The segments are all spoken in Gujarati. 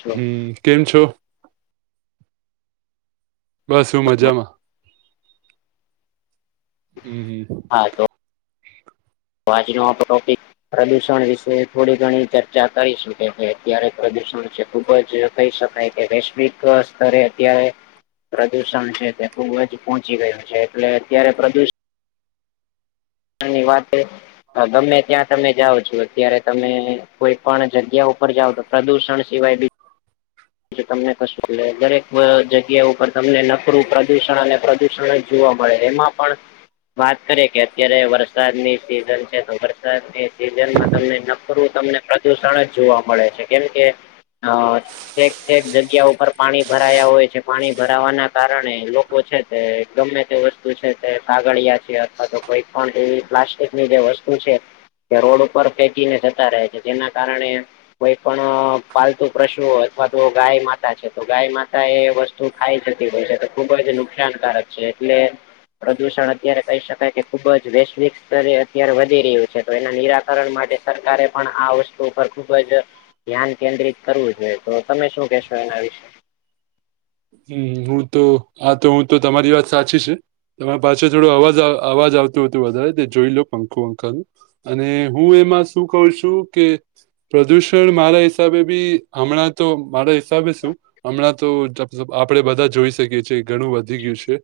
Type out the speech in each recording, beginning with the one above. છું હમ કેમ છો? બસ હું મજામાં. હમ હમ હા તો તો આજનો આપણો ટોપિક પ્રદુષણ વિશે થોડી ઘણી ચર્ચા કરીશું કેમ કે અત્યારે પ્રદુષણ જે ખુબ જ કહી શકાય કે વૈશ્વિક સ્તરે અત્યારે પ્રદૂષણ છે તે ખુબ જ પહોંચી ગયું છે. એટલે અત્યારે પ્રદુષ ની વાતે હવે ગમે ત્યાં તમે જાઓ છો અત્યારે તમે કોઈ પણ જગ્યા ઉપર જાવ તો પ્રદુષણ સિવાય બી જુ તમને કશું એટલે દરેક જગ્યા ઉપર તમને નકરું પ્રદુષણ અને પ્રદુષણ જ જોવા મળે. એમાં પણ વાત કરીએ કે અત્યારે વરસાદની સિઝન છે તો વરસાદની સિઝનમાં તમને નકરું તમને પ્રદુષણ જ જોવા મળે છે. કેમ કે અ ઠેક ઠેક જગ્યા ઉપર પાણી ભરાયા હોય છે. પાણી ભરાવાના કારણે લોકો છે તે ગમે તે વસ્તુ છે તે કાગળિયા છે અથવા તો કોઈ પણ એવી પ્લાસ્ટિકની જે વસ્તુ છે. કે રોડ ઉપર ફેંકીને જતા રહે છે. જેના કારણે કોઈ પણ પાલતુ પ્રશુઓ અથવા તો ગાય માતા છે તો ગાય માતા એ વસ્તુ ખાઈ જતી હોય છે તો ખુબ જ નુકસાનકારક છે. એટલે પ્રદૂષણ અત્યારે કહી શકાય કે ખુબ જ વૈશ્વિક સ્તરે અત્યારે વધી રહ્યું છે. તો એના નિરાકરણ માટે સરકારે પણ આ વસ્તુ ઉપર ખુબ જ ધ્યાન કેન્દ્રિત કરવું જોઈએ. તો તમે શું કેહેશો એના વિશે? હમ હું તો આ તો હું તો તમારી વાત સાચી છે. તમારા પાછળ થોડો અવાજ અવાજ આવતું હતું વધારે તે જોઈ લો પંખો વાંખાનું. અને હું એમાં શું કઉ છું કે પ્રદૂષણ મારા હિસાબે બી હમણાં તો મારા હિસાબે શું હમણાં તો જબ આપણે બધા જોઈ શકીએ છીએ, ઘણું વધી ગયું છે.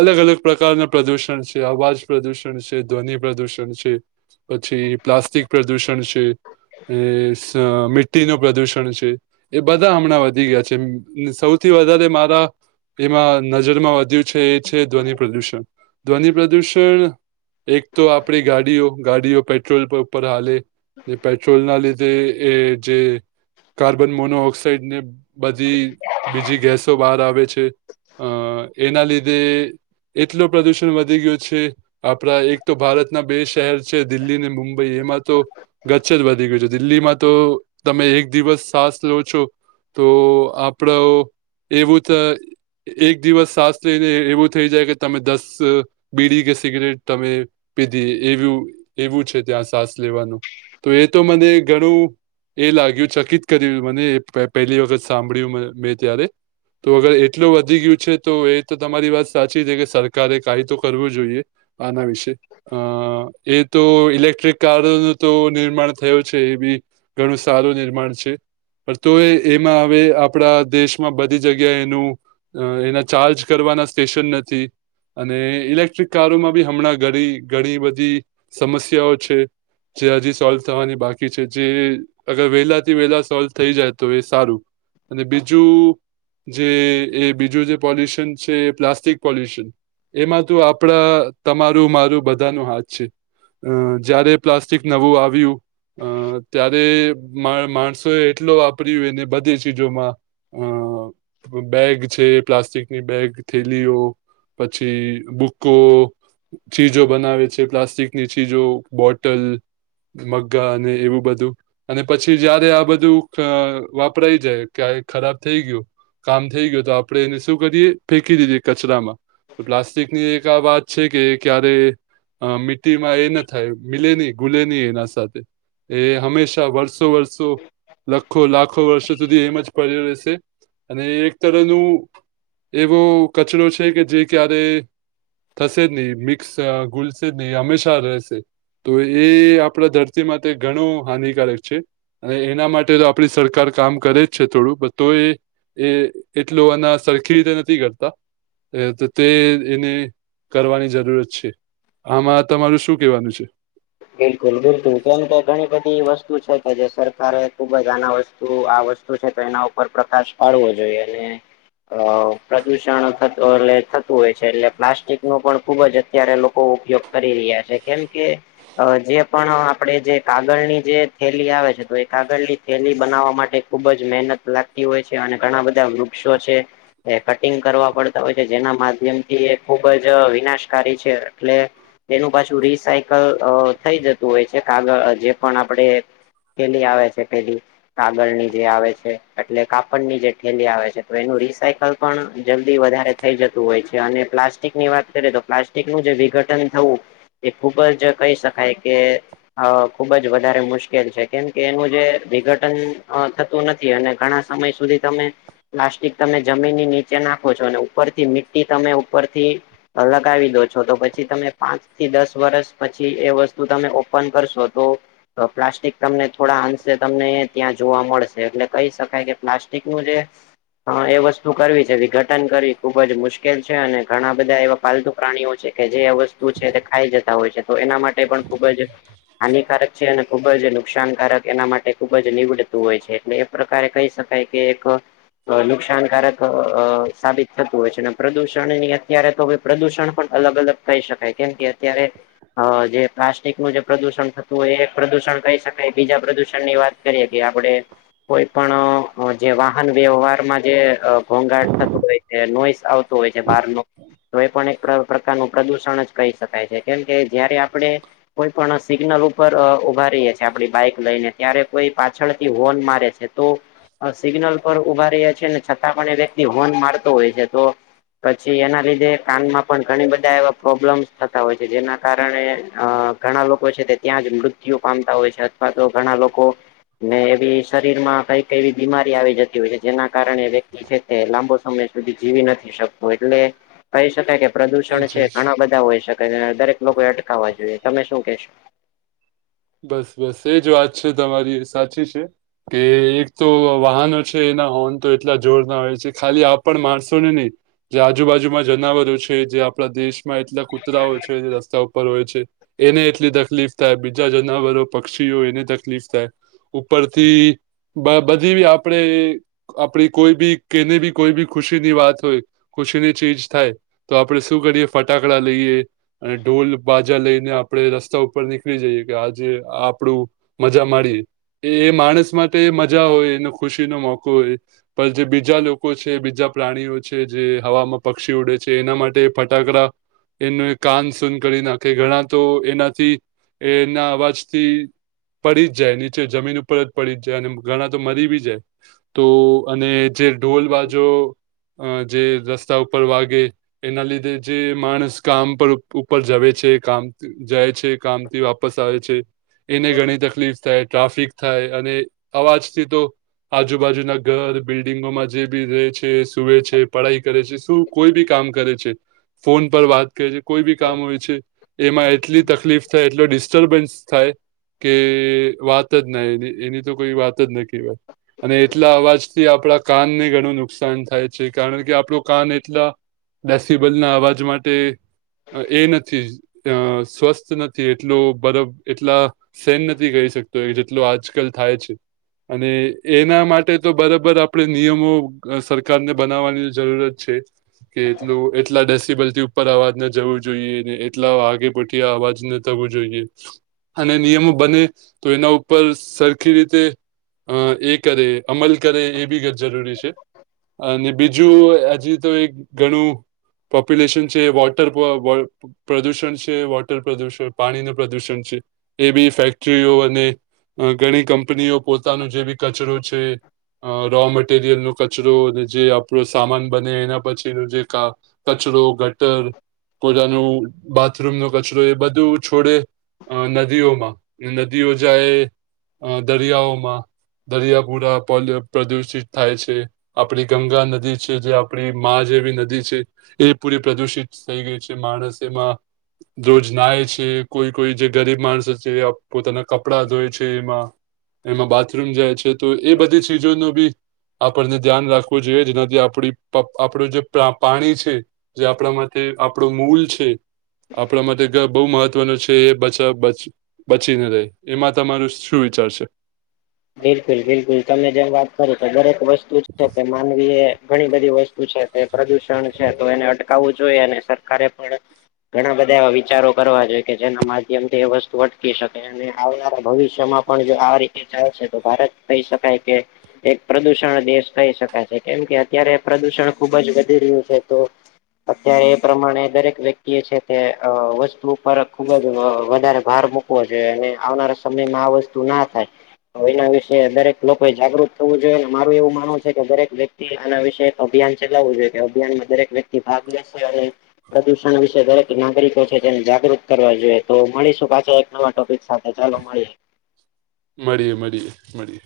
અલગ અલગ પ્રકારના પ્રદુષણ છે, અવાજ પ્રદુષણ છે, ધ્વનિ પ્રદુષણ છે. પછી પ્લાસ્ટિક પ્રદૂષણ છે. એ સ મિટીનું પ્રદુષણ છે, એ બધા હમણાં વધી ગયા છે. ને સૌ થી વધારે મારા એમાં નજરમાં વધ્યું. છે એ છે ધ્વનિ પ્રદુષણ ધ્વનિ પ્રદૂષણ એક તો આપડી ગાડીઓ ગાડીઓ પેટ્રોલ ઉપર હાલે પેટ્રોલ ના લીધે જે એ જે કાર્બન મોનો ઓક્સાાઈડ ને બધી બીજી ગેસો બહાર આવે છે અ એના લીધે એટલો પ્રદુષણ વધી ગયો છે. આપણા એક તો ભારતના બે શહેર છે દિલ્હી અને મુંબઈ એમાં તો ગચ જ વધી ગયું છે દિલ્હીમાં તો તમે એક દિવસ સાસ લો છો તો આપડે એવું ત એક દિવસ સાસ લઈને એવું થઈ જાય કે તમે દસ બીડી કે સિગરેટ તમે પીધી એવું એવું છે ત્યાં સાસ લેવાનું તો એ તો મને ઘણું એ લાગ્યું ચકિત કર્યું મને એ પહેલી વખત સાંભળ્યું મેં ત્યારે તો અગર એટલું વધી ગયું છે તો એ તો તમારી વાત સાચી છે કે સરકારે કાય તો કરવું જોઈએ આના વિશે. અ એ તો ઇલેક્ટ્રિક કાર તો નિર્માણ થયું છે એ બી ઘણું સારું નિર્માણ છે પણ તો એ એમાં હવે આપણા દેશમાં બધી જગ્યા એનું એના ચાર્જ કરવાના સ્ટેશન નથી અને ઇલેક્ટ્રિક કારોમાં બી હમણાં ઘણી ઘણી બધી સમસ્યાઓ છે જે હજી સોલ્વ થવાની બાકી છે જે અગર વહેલા થી વેલા સોલ્વ થઈ જાય તો એ સારું અને બીજું જે એ બીજું જે પોલ્યુશન છે પ્લાસ્ટિક પોલ્યુશન એમાં તો આપડા તમારું મારું બધા નો હાથ છે. અ જયારે પ્લાસ્ટિક નવું આવ્યું અ ત્યારે મા માણસો એ એટલો વાપર્યું એને બધે જ ચીજોમાં અ બેગ છે, પ્લાસ્ટિકની બેગ થેલીઓ પછી બુકો ચીજો બનાવે છે પ્લાસ્ટિકની ચીજો બોટલ મગા અને એવું બધું અને પછી જયારે આ બધું અ વાપરાય જાય ક્યારેક ખરાબ થઈ ગયું કામ થઈ ગયું તો આપડે એને શું કરીએ ફેંકી દીધી કચરામાં તો પ્લાસ્ટિકની એક આ વાત છે કે ક્યારે અ મીટી માં એ ના થાય મિલે નહીં ગૂલે નહી એના સાથે એ હંમેશા વર્ષો વર્સો લાખો લાખો વર્ષો સુધી એમ જ પડ્યું રહેશે અને એક તરનું એવો કચરો છે કે જે ક્યારે થશે જ નહી મિક્સ ગુલશે જ નહી હંમેશા રહેશે તો એ આપણા ધરતી માટે ઘણું હાનિકારક છે. અને એના માટે તો આપડી સરકાર કામ કરે જ છે થોડું બ તો એ એ એટલો આના સરખી રીતે નથી કરતા તો તે એને કરવાની જરૂરત છે આમાં તમારું શું કેવાનું છે? બિલકુલ બિલકુલ કેમ કે ઘણી બધી વસ્તુ છે કે જે સરકારે ખુબ જ આના વસ્તુ આ વ સ્તુ છે તો એના ઉપર પ્રકાશ પાડવો જોઈએ અને અ પ્રદુષણ થત એટલે થતું હોય છે એટલે પ્લાસ્ટિક નું પણ ખુબ જ અત્યારે લોકો ઉપયોગ કરી રહ્યા છે કેમ કે અ જે પણ આપણે જે કાગળની જે થેલી આવે છે તો એ કાગળની થેલી બનાવવા માટે ખુબ જ મહેનત લાગતી હોય છે અને ઘણા બધા વૃક્ષો છે એ કટિંગ કરવા પડતા હોય છે જેના માધ્યમ થી એ ખુબ જ વિનાશકારી છે એટલે એનું પાછું રિસાયકલ થઈ જતું હોય છે કાગળ જે પણ આપડણે પેલી આવે છે પેલી કાગળની જે આવે છે એટલે કાપડની જે ેલી આવે છે તો એનું રિસાયકલ પણ જલ્દી વધારે થઈ જતું હોય છે અને પ્લાસ્ટિકની વાત કરીએ તો પ્લાસ્ટિક નું જે વિઘટન થવું એ ખુબ જ કહી શકાય કે. અ ખુબ જ વધારે મુશ્કેલ છે કેમ કે એનું જે વિઘટન. થતું નથી અને ઘણા સમય સુધી તમે. પ્લાસ્ટિક તમે જમીનની નીચે નાખો છો અને ઉપરથી મીટી તમે ઉપરથી. અ લગાવી દો છો તો પછી તમે પાંચ થી દસ વરષ. પછી એ વસ્તુ તમે ઓપન કરશો તો. તો પ્લાસ્ટિક તમને થોડા અંશે તમને ત્યાં જોવા મળશે એટલે કહી શકાય કે પ્લાસ્ટિકનું જે. હા એ વસ્તુ કરવી છે વિઘટન કરવી ખુબ જ મુશ્કેલ છે અને ઘણા બધા એવા પાલતુ પ્રાણીઓ છે. કે જે વસ્તુ છે તે ખાઈ જતા હોય છે તો એના માટે પણ ખુબ જ. હાનિકારક છે અને ખુબ જ નુકસાનકારક એના માટે ખુબ જ નીવડતું હોય છે એટલે. પ્રકારે કહી શકાય કે એક. નુકસાનકારક અ સાબિત થતું હોય છે અને પ્રદુષણની અત્યારે તો. પ્રદૂષણ પણ અલગ અલગ કઈ શકાય કેમ કે અત્યારે. અ જે પ્લાસ્ટિક નું જે પ્રદુષણ થતું હોય એ પ્રદુષણ કહી શકાય બીજા પ્રદુષણ ની વાત. કરીએ કે આપડે. કોઈ પણ જે વાહન વ્યવહારમાં જે ઘોંઘાટ થતું હોય. કે નોઈસ આવતો હોય છે બહાર નો. તો એ પણ એક પ્રકારનું પ્રદુષણ જ કહી શકાય છે કેમ કે જયારે આપણે. કોઈ પણ સિગ્નલ ઉપર ઉભા રહીએ છીએ આપડી બાઈક લઈને ત્યારે કોઈ પાછળથી હોર્ન મારે છે. તો સિગ્નલ પર ઉભા રહ્યા છે ને છતાં પણ એ વ્યક્તિ હોર્ન મારતો હોય છે તો. પછી એના લીધે કાનમાં પણ ઘણી બધા એવા પ્રોબ્લેમ્સ થતા હોય છે જેના. કારણે અ ઘણા લોકો છે તે ત્યાં જ મૃત્યુ પામતા હોય છે અથવા તો ઘણા લોકો. ને એવી શરીરમાં કઈ ક એવી બીમારી આવી જતી હોય છે જેના કારણે વ્યક્તિ. તે લાંબો સમય સુધી જીવી નથી શકતો એટલે. કહી શકાય કે એ પ્રદુષણ જ છે એ જ ઘણા બધા હોય શકાય દરેક લોકો એ અટકાવવા જોઈએ તમે શું કેશો. બસ બસ એજ વાત છે તમારી સાચી છે. કે એક તો વાહનો છે એના હોર્ન તો એટલા જોર ના હોય છે ખાલી આપણ માણસો ને નહી. જે આજુબાજુમાં જનાવરો છે જે આપણા દેશ. એટલા કુતરાઓ છે રસ્તા ઉપર હોય છે એને એટલી તકલીફ થાય બી. બીજા જનાવરો પક્ષીઓ એને તકલીફ થાય ઉપરથી. બ બધી આપડે. આપણી કોઈ બી કેની બી કોઈ બી ખુશીની વાત હોય ખુશી ની ચીજ થાય. તો આપણે શું કરીએ ફટાકડા લઈએ. અને ઢોલ બાજા લઈ ને આપડે રસ્તા ઉપર નીકળી જઈએ. કે આજે આપડું મજા માડીએ. એ એ માણસ માટે મજા હોય એનો ખુશીનો મોકો હોય. પણ જે બીજા લોકો છે બીજા પ્રાણીઓ છે જે હવામાં પક્ષી ઉડે છે એના માટે ફટાકડા. એનું કાન સુન કરી નાખે ઘણા તો એનાથી. એના અવાજથી. પડી જ જાય નીચે જમીન ઉપર જ પડી જાય અને ઘણા તો મરી બી જાય. તો અને જે ઢોલ બાજો જે રસ્તા ઉપર વાગે. એના લીધે જે માણસ કામ પર ઉપર જવે છે કામ જાય છે કામથી. સ આવે છે એને ઘણી તકલીફ થાય ટ્રાફિક થાય અને અવાજથી તો. આજુબાજુના ઘર બિલ્ડિંગોમાં જે બી રહે છે સુવે છે પઢાઈ કરે છે શું. કોઈ બી કામ કરે છે ફોન પર વાત. કે જે કોઈ બી કામ હોય છે એમાં એટલી તકલીફ થાય એટલો ડિસ્ટર્બન્સ થાય. કે વાત જ ના એની એની તો કોઈ વાત જ ન કહેવાય. અને એટલા અવાજથી આપણા કાનને ઘણું નુકસાન થાય છે કારણ કે આપણું કાન એટલા. ડસીબલ ના અવાજ માટે. એ નથી સ્વસ્થ નથી એટલો. બરોબર, એટલા સેન નથી કહી શકતો જેટલો, આજકાલ થાય છે. અને એના માટે તો, બરાબર આપણે નિયમો સરકારને બનાવવાની જરૂરત છે. કે એટલું એટલા ડેસિબલથી ઉપર અવાજ ન જવું જોઈએ, ને એટલા આગે પઠી અવાજને. કરવું જોઈએ, અને નિયમો બંને તો એના ઉપર સરખી રીતે. અ એક કરે, અમલ કરે, એ બી જરૂરી છે. અને બીજું હજી તો, એક ઘણું. પોપ્યુલેશન છે, વોટર પ્રદુષણ છે, વોટર પ્રદુષણ પાણીને. પ્રદૂષણ છે, એવી ફેક્ટરીઓ અને ઘણી કંપનીઓ પોતાનું જેવી. કચરો છે. અરો મટીરિયલનો કચરો અને જે આપણો સામાન બંને એના પછીનું જે કામ. કચરો, ગટર, કોરાનું, બાથરૂમનો કચરો એ બધું છોડે. અ નદીઓમાં, નદીઓ જાય, દરિયાઓમાં. દરિયા પુરા પ્રદુષિત થાય છે. આપણી ગંગા નદી છે, જે આપણીમાં જેવી નદી છે. એ પૂરી પ્રદુષિત થઈ ગઈ છે, માણસ એમાં રોજ નાય છે. કોઈ કોઈ જે ગરીબ માણસ છે, પોતાના કપડાં ધોય છે, એમાં. એમાં બાથરૂમ જાય છે, તો એ બધી ચીજોનો બી. આપણને ધ્યાન રાખવું જોઈએ, જેનાથી આપડી આપણું જે પાણી છે. જે આપણા માટે આપણો મૂલ છે, આપણા માટે બહુ મહત્વનો છે. કે એ બચાવ બચ બચીને રહે, એમાં તમારું શું વિચાર છે? બિલકુલ, બિલકુલ. તમે જેમ વાત કરો, તો દરેક વસ્તુ છે, કે માનવીએ. ઘણી બધી વસ્તુ છે, તે પ્રદુષણ છે, તો એને અટકાવવું જોઈએ અને સરકારે પણ. ઘણા બધા એવા વિચારો કરવા જોઈએ કે, જેના માધ્યમથી એ વસ્તુ અટકી શકે, અને આવનારા ભવિષ્યમાં. પણ જોઆ રીતે ચાલશે, તો ભારત કહી શકાય કે એક પ્રદુષણ દેશ કહી શકાય છે, કેમ કે અત્યારે પ્રદુષણ ખુબ જ વધી રહ્યું છે, તો. અત્યારે એ પ્રમાણે દરેક વ્યક્તિએ છે, તે વસ્તુ. પર ખુબ જ વધારે ભાર મૂકવો જોઈએ, અને આવનારા સમયમાં આ વસ્તુ ના થાય. તો એના વિશે દરેક લોકોએ જાગૃત થવું જોઈએ, અને મારું એવું માનવ છે, કે દરેક વ્યક્તિ આના વિશે. અભિયાન ચલાવું જોઈએ કે, અભિયાનમાં દરેક વ્યક્તિ ભાગ લેશે, અને પ્રદૂષણ વિશે દરેક નાગરિકો છે, તેને જાગૃત કરવા જોઈએ, તો મળીશું પાછા એક નવા ટોપિક સાથે. હા, ચાલો મળી. મળીએ, મળીએ, મળીએ.